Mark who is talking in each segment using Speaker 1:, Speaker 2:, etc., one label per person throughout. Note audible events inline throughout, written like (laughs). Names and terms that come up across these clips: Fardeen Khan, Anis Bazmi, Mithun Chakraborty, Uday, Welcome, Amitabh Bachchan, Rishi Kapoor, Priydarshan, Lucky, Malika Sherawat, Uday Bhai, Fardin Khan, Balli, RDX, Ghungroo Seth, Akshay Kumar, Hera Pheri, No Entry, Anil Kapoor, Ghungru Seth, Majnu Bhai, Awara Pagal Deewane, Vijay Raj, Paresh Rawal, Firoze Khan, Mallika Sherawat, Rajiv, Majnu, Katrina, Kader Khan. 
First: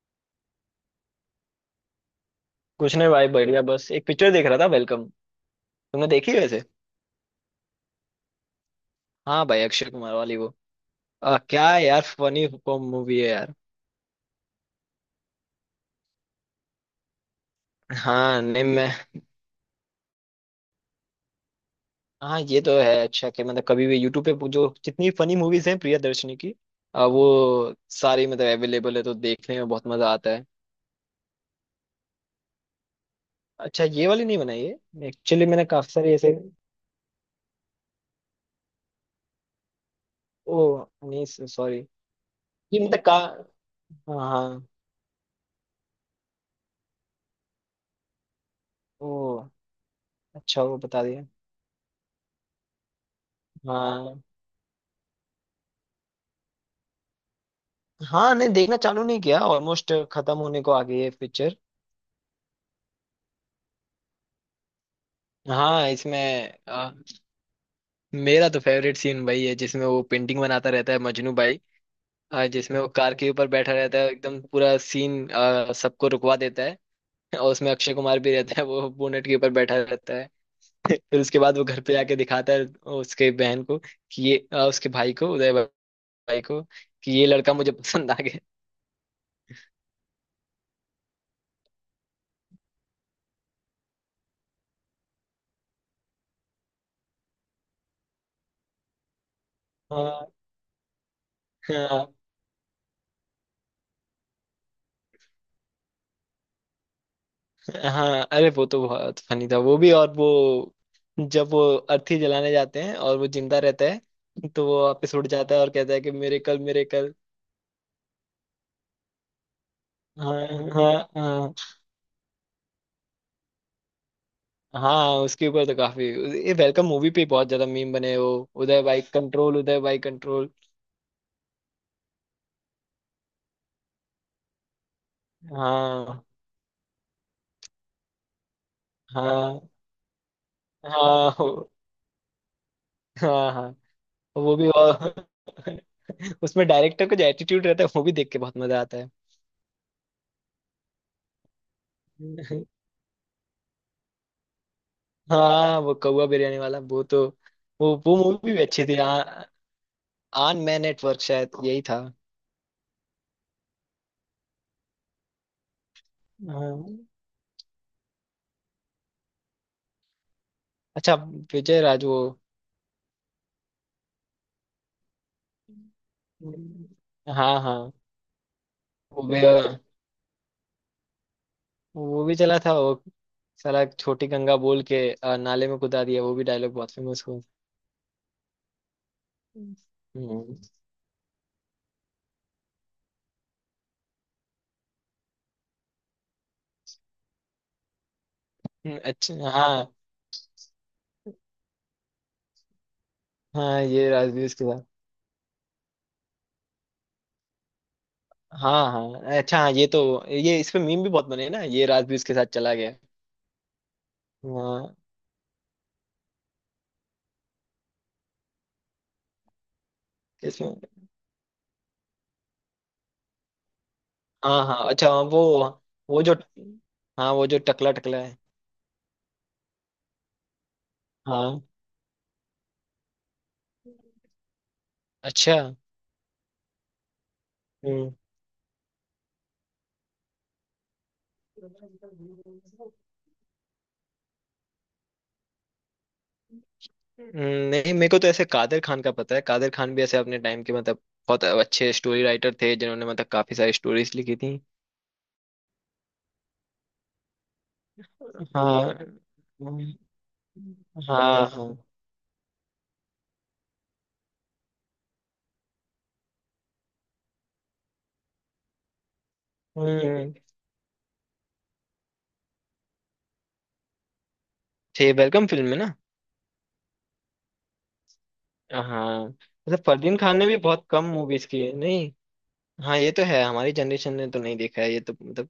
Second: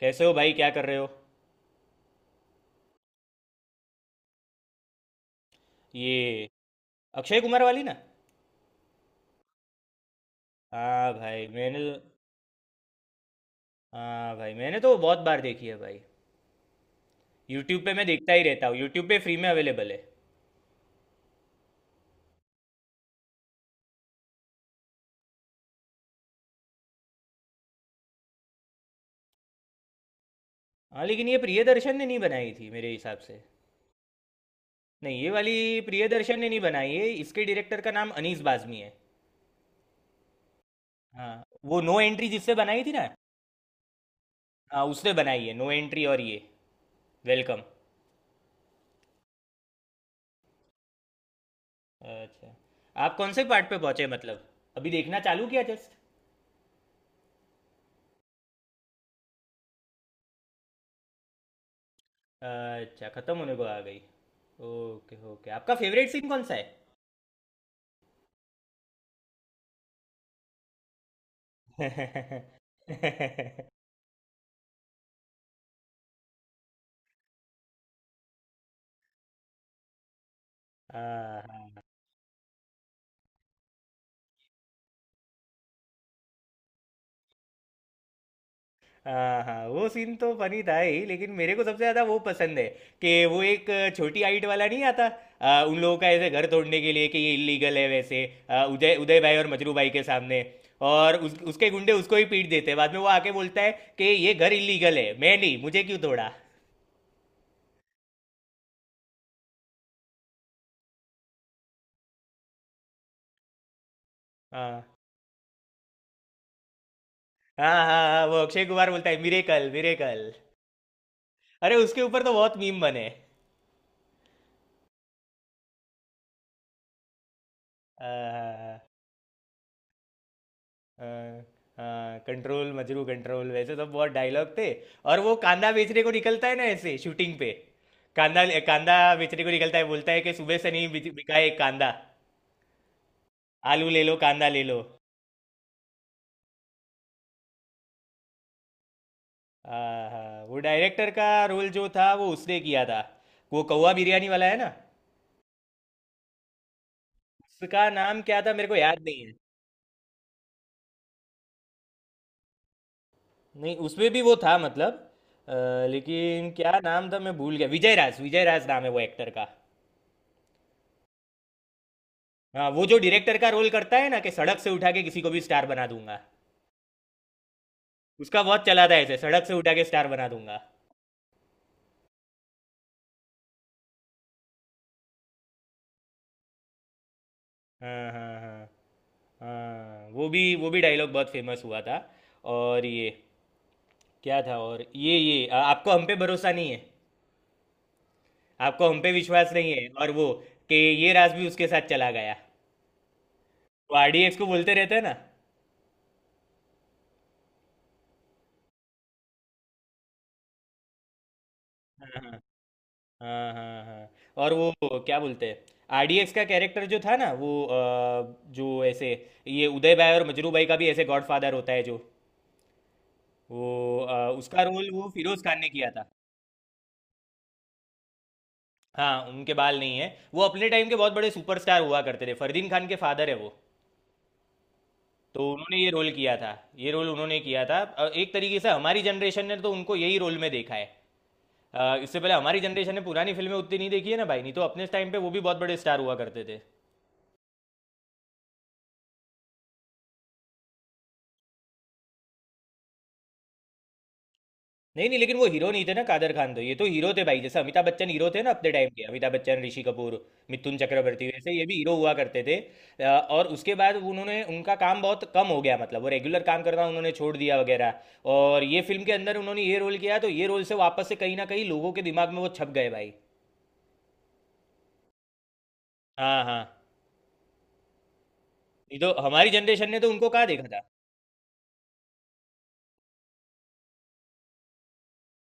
Speaker 1: कैसे हो भाई, क्या कर रहे हो?
Speaker 2: कुछ नहीं भाई, बढ़िया। बस एक पिक्चर देख रहा था, वेलकम। तुमने देखी
Speaker 1: ये
Speaker 2: वैसे?
Speaker 1: अक्षय कुमार वाली ना?
Speaker 2: हाँ भाई, अक्षय कुमार वाली वो।
Speaker 1: हाँ भाई
Speaker 2: क्या
Speaker 1: मैंने।
Speaker 2: यार, फनी मूवी है यार।
Speaker 1: हाँ भाई मैंने तो बहुत बार देखी है भाई। यूट्यूब पे मैं देखता
Speaker 2: हाँ
Speaker 1: ही
Speaker 2: नहीं
Speaker 1: रहता हूँ,
Speaker 2: मैं,
Speaker 1: यूट्यूब पे फ्री में अवेलेबल है।
Speaker 2: हाँ ये तो है अच्छा कि मतलब कभी भी यूट्यूब पे जो जितनी फनी मूवीज हैं प्रियदर्शनी की, वो सारी मतलब अवेलेबल है तो देखने में बहुत मजा आता है।
Speaker 1: हाँ लेकिन ये प्रियदर्शन ने नहीं बनाई थी मेरे हिसाब से।
Speaker 2: अच्छा, ये वाली नहीं बनाई है
Speaker 1: नहीं ये
Speaker 2: एक्चुअली।
Speaker 1: वाली
Speaker 2: मैंने काफी सारी ऐसे,
Speaker 1: प्रियदर्शन ने नहीं बनाई है, इसके डायरेक्टर का नाम अनीस बाज़मी है।
Speaker 2: ओ नहीं
Speaker 1: हाँ
Speaker 2: सॉरी,
Speaker 1: वो नो एंट्री जिससे बनाई
Speaker 2: ये
Speaker 1: थी
Speaker 2: मतलब
Speaker 1: ना।
Speaker 2: का, हाँ हाँ।
Speaker 1: हाँ उसने बनाई है नो एंट्री, और ये वेलकम।
Speaker 2: ओ अच्छा, वो बता दिया।
Speaker 1: अच्छा, आप कौन से पार्ट पे पहुंचे
Speaker 2: हाँ,
Speaker 1: मतलब? अभी देखना चालू किया जस्ट?
Speaker 2: हाँ नहीं, देखना चालू नहीं किया, ऑलमोस्ट खत्म होने को आ गई है पिक्चर।
Speaker 1: अच्छा, खत्म होने को आ गई। ओके ओके, आपका
Speaker 2: हाँ
Speaker 1: फेवरेट
Speaker 2: इसमें
Speaker 1: सीन कौन सा
Speaker 2: मेरा तो फेवरेट सीन वही है जिसमें वो पेंटिंग बनाता रहता है, मजनू भाई।
Speaker 1: है? (laughs)
Speaker 2: जिसमें वो कार के ऊपर बैठा रहता है, एकदम पूरा सीन सबको रुकवा देता है। और उसमें अक्षय कुमार भी रहता है, वो बोनेट के ऊपर बैठा रहता है। (laughs) फिर उसके
Speaker 1: हाँ
Speaker 2: बाद वो घर
Speaker 1: हाँ
Speaker 2: पे आके दिखाता है उसके बहन को कि ये उसके भाई को, उदय भाई को, कि ये लड़का मुझे पसंद आ गया।
Speaker 1: हाँ हाँ, वो सीन तो फनी था ही लेकिन मेरे को सबसे ज्यादा वो पसंद है कि वो एक छोटी हाइट वाला नहीं आता? उन लोगों का ऐसे घर तोड़ने के लिए कि ये इलीगल है वैसे। आ, उदय उदय भाई और मजरू भाई के
Speaker 2: हाँ
Speaker 1: सामने। और उसके गुंडे
Speaker 2: हाँ।
Speaker 1: उसको ही पीट देते हैं, बाद में वो आके बोलता है कि ये घर इलीगल है, मैं नहीं, मुझे क्यों तोड़ा?
Speaker 2: हाँ, अरे वो तो बहुत फनी था वो भी। और वो जब वो अर्थी जलाने जाते हैं और वो जिंदा रहता है तो वो
Speaker 1: हाँ
Speaker 2: वापस उड़ जाता है और कहता है कि मेरे कल, मेरे कल।
Speaker 1: हाँ हाँ हाँ, वो अक्षय कुमार बोलता है मिरेकल मिरेकल।
Speaker 2: हाँ हाँ। हाँ,
Speaker 1: अरे उसके ऊपर तो बहुत मीम बने।
Speaker 2: हाँ उसके ऊपर तो काफी, ये वेलकम मूवी पे बहुत ज्यादा मीम बने हैं, वो
Speaker 1: आ,
Speaker 2: उदय भाई कंट्रोल, उदय भाई कंट्रोल।
Speaker 1: आ, हाँ, कंट्रोल मजरू कंट्रोल, वैसे सब बहुत डायलॉग थे। और वो कांदा बेचने को
Speaker 2: हाँ
Speaker 1: निकलता है ना ऐसे शूटिंग पे। कांदा कांदा बेचने को
Speaker 2: हाँ।
Speaker 1: निकलता है, बोलता है कि सुबह से नहीं
Speaker 2: हाँ
Speaker 1: बिका है
Speaker 2: हो-
Speaker 1: कांदा।
Speaker 2: हाँ हाँ।
Speaker 1: आलू ले लो कांदा
Speaker 2: वो
Speaker 1: ले
Speaker 2: भी।
Speaker 1: लो।
Speaker 2: और (laughs) उसमें डायरेक्टर का जो एटीट्यूड रहता है वो भी देख के बहुत मजा आता
Speaker 1: आहा, वो डायरेक्टर का रोल जो था वो उसने
Speaker 2: है।
Speaker 1: किया था। वो कौवा बिरयानी वाला है ना।
Speaker 2: हाँ वो कौवा बिरयानी वाला, वो तो,
Speaker 1: उसका
Speaker 2: वो
Speaker 1: नाम क्या
Speaker 2: मूवी
Speaker 1: था
Speaker 2: भी
Speaker 1: मेरे को
Speaker 2: अच्छी थी।
Speaker 1: याद नहीं है।
Speaker 2: आन मैं नेटवर्क शायद यही था।
Speaker 1: नहीं उसमें भी वो था मतलब, अ, लेकिन क्या
Speaker 2: हाँ,
Speaker 1: नाम था मैं भूल गया, विजय राज, विजय राज नाम है वो एक्टर का।
Speaker 2: अच्छा, विजय राज वो,
Speaker 1: हाँ वो जो डायरेक्टर का रोल करता है ना कि सड़क से उठा के किसी को भी स्टार बना दूंगा।
Speaker 2: हाँ हाँ।
Speaker 1: उसका बहुत चला था ऐसे,
Speaker 2: वो भी
Speaker 1: सड़क से उठा के स्टार बना दूंगा।
Speaker 2: चला था वो, साला छोटी गंगा बोल के नाले में कूदा दिया, वो भी डायलॉग बहुत फेमस हुआ।
Speaker 1: हाँ हाँ हाँ हाँ, वो भी
Speaker 2: हम्म।
Speaker 1: वो भी डायलॉग बहुत फेमस हुआ था। और ये क्या था? और ये आपको हम पे भरोसा नहीं है, आपको हम पे विश्वास
Speaker 2: अच्छा
Speaker 1: नहीं
Speaker 2: हाँ,
Speaker 1: है, और वो कि ये राज भी उसके साथ चला गया।
Speaker 2: हाँ
Speaker 1: वो
Speaker 2: ये
Speaker 1: आरडीएक्स को
Speaker 2: राजवीर के
Speaker 1: बोलते
Speaker 2: साथ।
Speaker 1: रहते हैं ना।
Speaker 2: हाँ हाँ अच्छा, हाँ ये तो, ये इस पे मीम भी बहुत बने ना, ये राजवीर के साथ चला गया।
Speaker 1: हाँ हाँ हाँ। और वो
Speaker 2: हाँ
Speaker 1: क्या बोलते हैं, आरडीएक्स का कैरेक्टर जो था ना वो, जो ऐसे ये उदय भाई और मजरू भाई
Speaker 2: इसमें।
Speaker 1: का भी ऐसे गॉडफादर होता है जो, वो उसका
Speaker 2: हाँ हाँ
Speaker 1: रोल वो
Speaker 2: अच्छा, हाँ
Speaker 1: फिरोज खान ने
Speaker 2: वो
Speaker 1: किया था।
Speaker 2: वो जो, हाँ वो जो टकला, टकला है।
Speaker 1: हाँ उनके बाल नहीं है। वो अपने टाइम के बहुत बड़े
Speaker 2: हाँ,
Speaker 1: सुपरस्टार हुआ करते थे, फरदीन खान के फादर है वो। तो
Speaker 2: अच्छा।
Speaker 1: उन्होंने ये रोल किया था। ये रोल उन्होंने किया था,
Speaker 2: हम्म।
Speaker 1: एक तरीके से हमारी जनरेशन ने तो उनको यही रोल में देखा है। इससे पहले हमारी जनरेशन ने पुरानी फिल्में उतनी नहीं देखी है ना भाई, नहीं तो अपने टाइम पे वो भी बहुत बड़े स्टार हुआ करते थे।
Speaker 2: नहीं मेरे को तो ऐसे कादर खान का पता है। कादर खान भी ऐसे अपने टाइम के मतलब बहुत अच्छे स्टोरी राइटर थे, जिन्होंने मतलब काफी सारी स्टोरीज लिखी थी।
Speaker 1: नहीं नहीं लेकिन वो हीरो नहीं थे ना कादर खान, तो ये तो हीरो थे भाई। जैसे अमिताभ बच्चन हीरो थे ना
Speaker 2: हाँ।
Speaker 1: अपने टाइम के, अमिताभ बच्चन, ऋषि
Speaker 2: हाँ।
Speaker 1: कपूर, मिथुन चक्रवर्ती, वैसे ये भी
Speaker 2: हाँ।
Speaker 1: हीरो हुआ करते थे। अ, और उसके बाद उन्होंने, उनका काम बहुत कम हो गया मतलब, वो रेगुलर काम करना उन्होंने छोड़ दिया वगैरह। और ये फिल्म के अंदर उन्होंने ये रोल किया तो
Speaker 2: हम्म।
Speaker 1: ये रोल से वापस से कहीं ना कहीं लोगों के दिमाग में वो छप गए भाई।
Speaker 2: थे वेलकम फिल्म में ना?
Speaker 1: हाँ हाँ। नहीं तो
Speaker 2: हाँ
Speaker 1: हमारी
Speaker 2: मतलब
Speaker 1: जनरेशन ने तो
Speaker 2: फरदीन
Speaker 1: उनको
Speaker 2: खान
Speaker 1: कहाँ
Speaker 2: ने भी
Speaker 1: देखा
Speaker 2: बहुत कम मूवीज की है नहीं? हाँ ये तो है, हमारी जनरेशन ने तो नहीं देखा है, ये तो मतलब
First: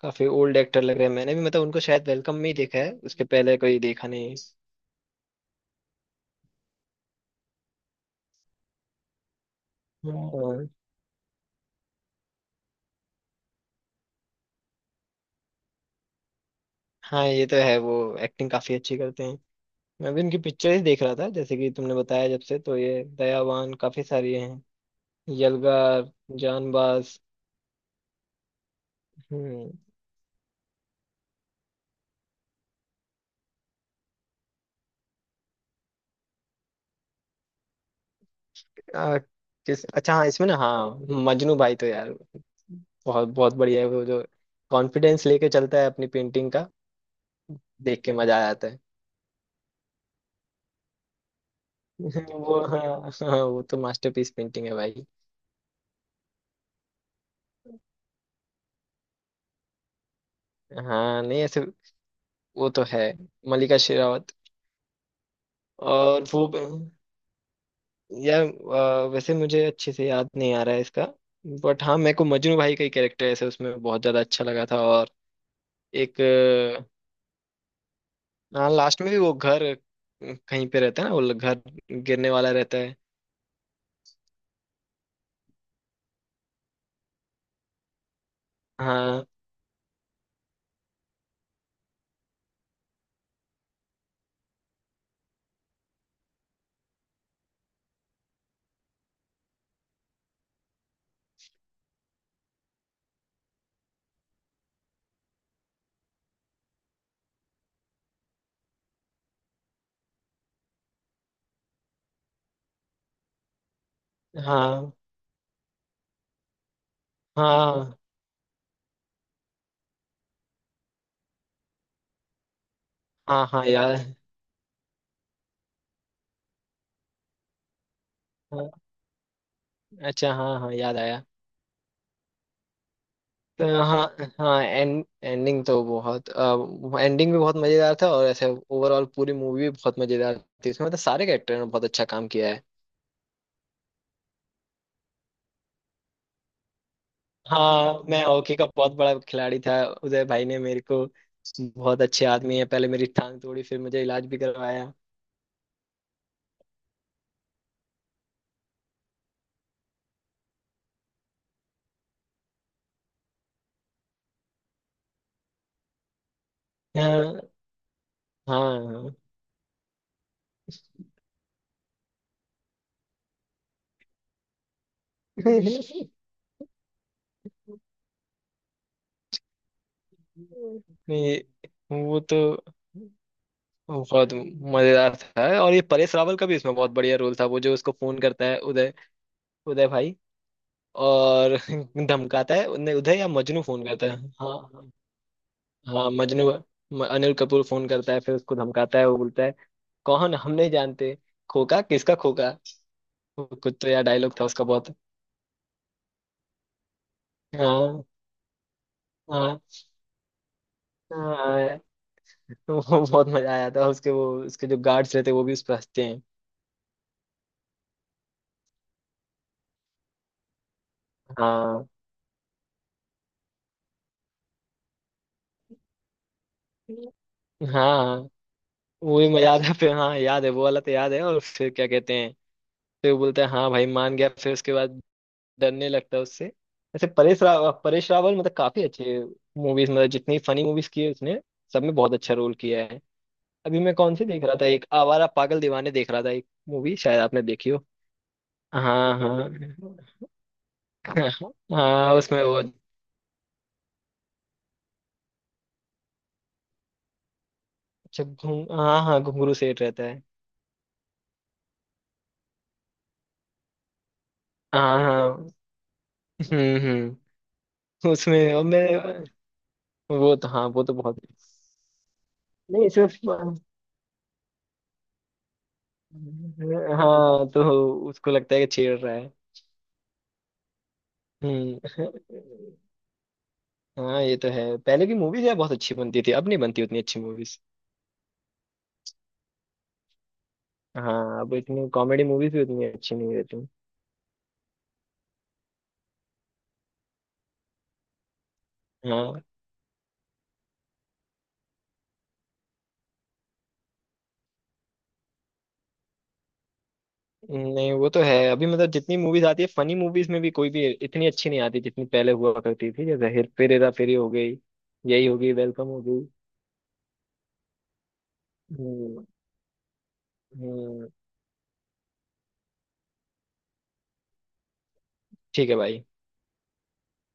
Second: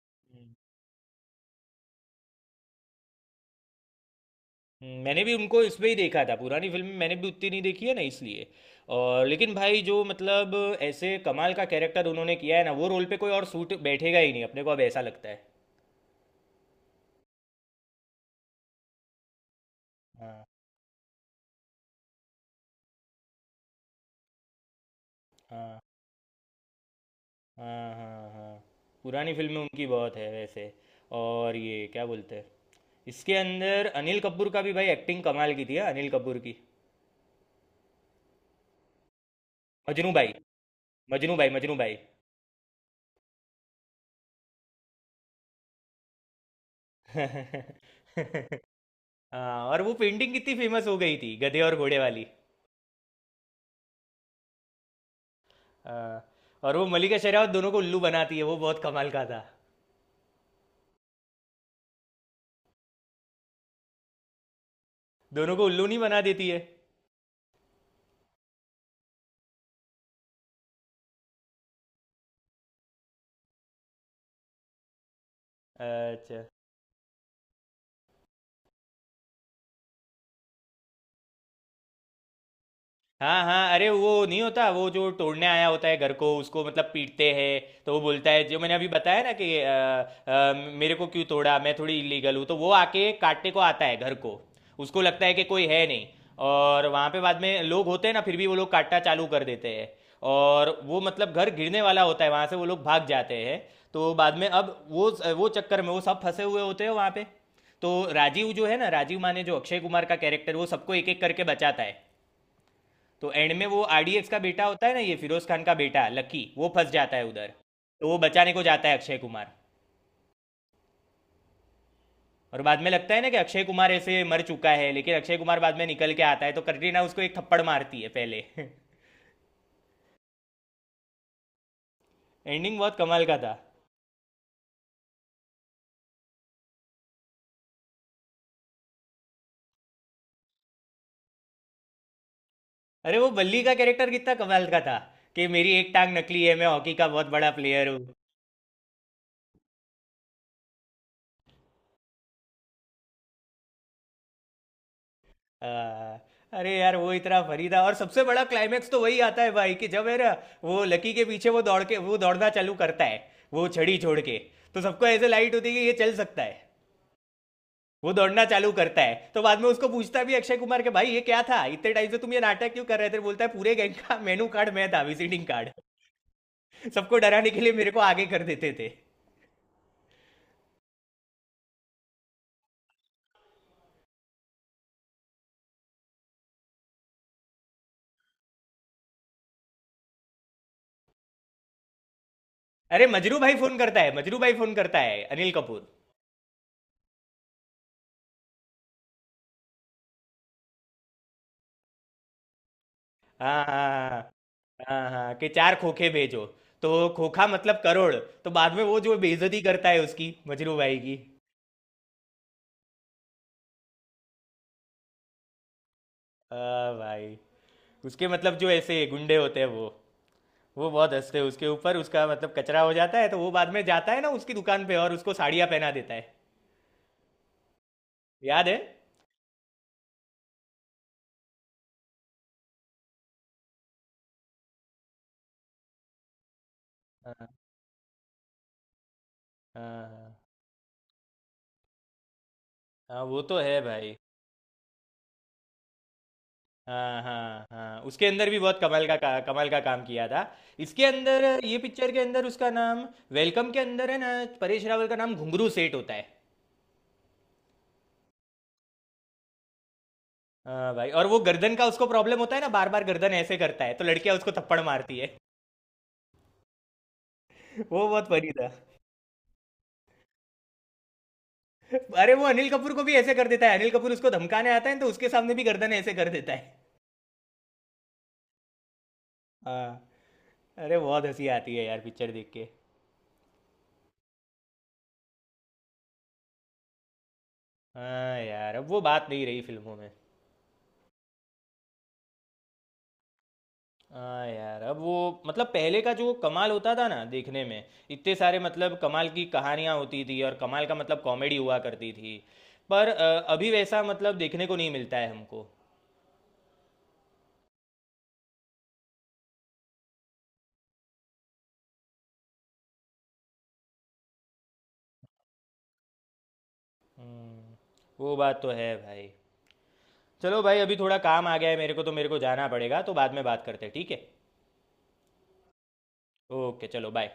Speaker 2: काफी
Speaker 1: था।
Speaker 2: ओल्ड एक्टर लग रहे हैं। मैंने भी मतलब उनको शायद वेलकम में ही देखा है, उसके पहले कोई देखा नहीं।
Speaker 1: मैंने भी उनको इसमें ही देखा था, पुरानी फिल्म मैंने भी उतनी नहीं देखी है ना इसलिए। और लेकिन भाई जो
Speaker 2: हम्म।
Speaker 1: मतलब,
Speaker 2: और
Speaker 1: ऐसे कमाल का कैरेक्टर उन्होंने किया है ना वो, रोल पे कोई और सूट बैठेगा ही नहीं अपने को, अब ऐसा लगता है।
Speaker 2: हाँ ये तो है, वो एक्टिंग काफी अच्छी करते हैं। मैं भी उनकी पिक्चर ही देख रहा था जैसे कि तुमने बताया जब से, तो ये दयावान, काफी सारी हैं,
Speaker 1: हाँ
Speaker 2: यलगार, जानबाज।
Speaker 1: हाँ हाँ हाँ। पुरानी फिल्म में
Speaker 2: हम्म।
Speaker 1: उनकी बहुत है वैसे। और ये क्या बोलते हैं, इसके अंदर अनिल कपूर का भी भाई एक्टिंग कमाल की थी, हाँ, अनिल कपूर की।
Speaker 2: आ, किस,
Speaker 1: मजनू
Speaker 2: अच्छा हाँ
Speaker 1: भाई,
Speaker 2: इसमें ना, हाँ
Speaker 1: मजनू भाई,
Speaker 2: मजनू भाई
Speaker 1: मजनू
Speaker 2: तो
Speaker 1: भाई।
Speaker 2: यार बहुत बहुत बढ़िया है। वो जो कॉन्फिडेंस लेके चलता है अपनी पेंटिंग का,
Speaker 1: (laughs)
Speaker 2: देख के मजा आ जाता है।
Speaker 1: हाँ, और वो पेंटिंग कितनी फेमस हो गई थी, गधे और घोड़े वाली।
Speaker 2: (laughs) वो, हाँ हाँ वो तो मास्टरपीस पेंटिंग है भाई।
Speaker 1: हाँ, और वो मलिका शेरावत दोनों को उल्लू बनाती है, वो बहुत कमाल का था।
Speaker 2: हाँ नहीं ऐसे, वो तो है। मलिका शेरावत
Speaker 1: दोनों को उल्लू नहीं बना
Speaker 2: और वो,
Speaker 1: देती है।
Speaker 2: यार वैसे मुझे अच्छे से याद नहीं आ रहा है इसका। बट हाँ, मेरे को मजनू भाई का ही कैरेक्टर ऐसे उसमें बहुत ज्यादा अच्छा लगा था। और एक
Speaker 1: अच्छा,
Speaker 2: हाँ लास्ट में भी वो घर कहीं पे रहता है ना, वो घर गिरने वाला रहता है।
Speaker 1: हाँ हाँ। अरे वो नहीं होता, वो जो तोड़ने आया होता है घर को उसको मतलब पीटते हैं। तो वो बोलता है जो मैंने अभी बताया
Speaker 2: हाँ
Speaker 1: ना कि अ, मेरे को क्यों तोड़ा, मैं थोड़ी इलीगल हूँ। तो वो आके काटने को आता है घर को, उसको लगता है कि कोई है नहीं। और वहाँ पे बाद में लोग होते हैं ना, फिर भी वो लोग काटना चालू कर देते हैं। और वो मतलब घर गिरने वाला होता है, वहाँ से वो लोग भाग जाते हैं। तो बाद में अब वो चक्कर में वो सब फंसे हुए होते हैं वहाँ पे। तो राजीव जो है ना, राजीव माने जो अक्षय कुमार का कैरेक्टर, वो सबको एक एक करके बचाता है। तो एंड में वो आरडीएक्स का बेटा होता है
Speaker 2: हाँ।
Speaker 1: ना, ये फिरोज खान का बेटा लकी, वो फंस जाता है उधर,
Speaker 2: हाँ
Speaker 1: तो वो बचाने को जाता है अक्षय कुमार। और बाद में लगता है ना कि
Speaker 2: हाँ।
Speaker 1: अक्षय
Speaker 2: हाँ
Speaker 1: कुमार
Speaker 2: याद,
Speaker 1: ऐसे मर चुका है, लेकिन अक्षय कुमार बाद में निकल के आता है, तो कटरीना उसको एक थप्पड़ मारती है पहले। (laughs)
Speaker 2: हाँ, अच्छा हाँ हाँ याद आया।
Speaker 1: एंडिंग बहुत कमाल का था।
Speaker 2: तो हाँ, हाँ एंड, एंडिंग तो बहुत, एंडिंग भी बहुत मजेदार था। और ऐसे ओवरऑल पूरी मूवी भी बहुत मजेदार थी, उसमें मतलब सारे कैरेक्टर ने बहुत अच्छा काम किया है।
Speaker 1: अरे वो बल्ली का कैरेक्टर कितना कमाल का था, कि मेरी एक टांग नकली है, मैं हॉकी का बहुत बड़ा प्लेयर हूँ।
Speaker 2: हाँ, मैं हॉकी का बहुत बड़ा खिलाड़ी था, उदय भाई ने मेरे को, बहुत अच्छे आदमी है, पहले मेरी टांग तोड़ी फिर मुझे इलाज भी करवाया।
Speaker 1: हाँ, अरे यार वो इतना फनी था। और सबसे बड़ा क्लाइमेक्स तो वही आता है भाई कि जब है ना, वो लकी के पीछे वो दौड़ के वो दौड़ना चालू करता है, वो छड़ी छोड़ के। तो सबको ऐसे लाइट होती है कि ये चल सकता है।
Speaker 2: हाँ
Speaker 1: वो दौड़ना चालू करता
Speaker 2: हाँ।
Speaker 1: है तो बाद में उसको पूछता भी है अक्षय कुमार के, भाई ये क्या था, इतने टाइम से तुम ये नाटक क्यों कर रहे थे? बोलता है पूरे गैंग का मेनू कार्ड मैं था, विजिटिंग कार्ड। सबको डराने के लिए मेरे को आगे कर देते थे।
Speaker 2: (laughs) वो तो बहुत मजेदार था। और ये परेश रावल का भी इसमें बहुत बढ़िया रोल था, वो जो उसको फोन करता है उदय, उदय भाई। और (laughs) धमकाता है, नहीं
Speaker 1: अरे
Speaker 2: उदय या
Speaker 1: मजरू भाई
Speaker 2: मजनू
Speaker 1: फोन
Speaker 2: फोन
Speaker 1: करता
Speaker 2: करता
Speaker 1: है,
Speaker 2: है,
Speaker 1: मजरू भाई
Speaker 2: हाँ
Speaker 1: फोन
Speaker 2: हाँ।
Speaker 1: करता है अनिल कपूर।
Speaker 2: हाँ, मजनू, अनिल कपूर फोन करता है, फिर उसको धमकाता है। वो बोलता है कौन, हम नहीं जानते, खोका किसका खोका।
Speaker 1: हाँ
Speaker 2: कुछ तो यार
Speaker 1: हाँ
Speaker 2: डायलॉग था उसका बहुत।
Speaker 1: हाँ हाँ, कि चार खोखे भेजो। तो खोखा मतलब
Speaker 2: हाँ
Speaker 1: करोड़। तो बाद में वो जो
Speaker 2: हाँ।
Speaker 1: बेइज्जती करता है उसकी, मजरू भाई की।
Speaker 2: हाँ। (laughs) वो बहुत मजा आया था उसके, वो उसके जो गार्ड्स रहते हैं वो भी उस पर हंसते हैं।
Speaker 1: हाँ भाई, उसके मतलब जो ऐसे गुंडे होते हैं वो बहुत हंसते हैं उसके
Speaker 2: हाँ
Speaker 1: ऊपर, उसका मतलब कचरा हो जाता है। तो वो बाद में जाता है ना उसकी दुकान पे और उसको साड़ियाँ पहना देता है,
Speaker 2: हाँ।
Speaker 1: याद है?
Speaker 2: वो भी मजा आता है फिर। हाँ याद है, वो वाला तो याद है। और फिर क्या कहते हैं, फिर बोलते हैं हाँ भाई मान गया, फिर उसके बाद डरने लगता है उससे। वैसे
Speaker 1: हाँ
Speaker 2: परेश
Speaker 1: हाँ
Speaker 2: रावल, परेश रावल मतलब काफी अच्छे मूवीज, मतलब
Speaker 1: हाँ
Speaker 2: जितनी फनी मूवीज की है उसने, सब में बहुत अच्छा रोल किया है।
Speaker 1: हाँ, वो तो
Speaker 2: अभी
Speaker 1: है
Speaker 2: मैं कौन
Speaker 1: भाई।
Speaker 2: सी देख रहा था, एक आवारा पागल दीवाने देख रहा था एक मूवी, शायद
Speaker 1: हाँ
Speaker 2: आपने
Speaker 1: हाँ
Speaker 2: देखी हो।
Speaker 1: हाँ, उसके अंदर भी बहुत कमाल का,
Speaker 2: हाँ
Speaker 1: का
Speaker 2: हाँ।
Speaker 1: कमाल का काम किया था। इसके अंदर
Speaker 2: (laughs)
Speaker 1: ये पिक्चर
Speaker 2: हाँ
Speaker 1: के
Speaker 2: उसमें
Speaker 1: अंदर
Speaker 2: वो
Speaker 1: उसका नाम, वेलकम के अंदर है ना, परेश रावल का नाम घुंगरू सेठ होता है।
Speaker 2: जब घूम, हाँ हाँ घुंगरू सेठ रहता है।
Speaker 1: हाँ भाई, और वो गर्दन का उसको प्रॉब्लम होता है ना, बार बार गर्दन ऐसे करता है तो लड़कियां उसको थप्पड़
Speaker 2: हाँ
Speaker 1: मारती है।
Speaker 2: हाँ। हम्म।
Speaker 1: (laughs) वो बहुत फनी
Speaker 2: उसमें और
Speaker 1: था।
Speaker 2: मैं, वो तो हाँ वो तो बहुत,
Speaker 1: अरे वो अनिल
Speaker 2: नहीं
Speaker 1: कपूर को भी
Speaker 2: सिर्फ,
Speaker 1: ऐसे कर देता है, अनिल कपूर उसको धमकाने आता है तो उसके सामने भी गर्दन ऐसे कर देता है।
Speaker 2: हाँ तो उसको लगता है कि छेड़ रहा है।
Speaker 1: हाँ, अरे बहुत हंसी आती
Speaker 2: हम्म।
Speaker 1: है यार पिक्चर देख के।
Speaker 2: हाँ ये तो है, पहले की मूवीज यार बहुत अच्छी बनती थी, अब नहीं बनती उतनी अच्छी मूवीज।
Speaker 1: हाँ यार, अब वो बात नहीं रही फिल्मों में।
Speaker 2: हाँ अब इतनी कॉमेडी मूवीज भी उतनी अच्छी नहीं रहती।
Speaker 1: हाँ यार, अब वो मतलब पहले का जो कमाल होता था ना देखने में, इतने सारे मतलब कमाल
Speaker 2: हाँ
Speaker 1: की कहानियां होती थी और कमाल का मतलब कॉमेडी हुआ करती थी। पर अभी वैसा मतलब देखने को नहीं मिलता है हमको।
Speaker 2: नहीं वो तो है, अभी मतलब जितनी मूवीज आती है फनी मूवीज में, भी कोई भी इतनी अच्छी नहीं आती जितनी पहले हुआ करती थी। जैसे हेर फेर, हेरा फेरी हो गई, यही हो गई, वेलकम हो गई।
Speaker 1: वो बात तो है
Speaker 2: हम्म।
Speaker 1: भाई। चलो भाई, अभी
Speaker 2: हम्म,
Speaker 1: थोड़ा काम आ गया है मेरे को तो, मेरे को जाना पड़ेगा, तो बाद में बात करते हैं, ठीक है?
Speaker 2: ठीक है भाई।
Speaker 1: ओके चलो बाय।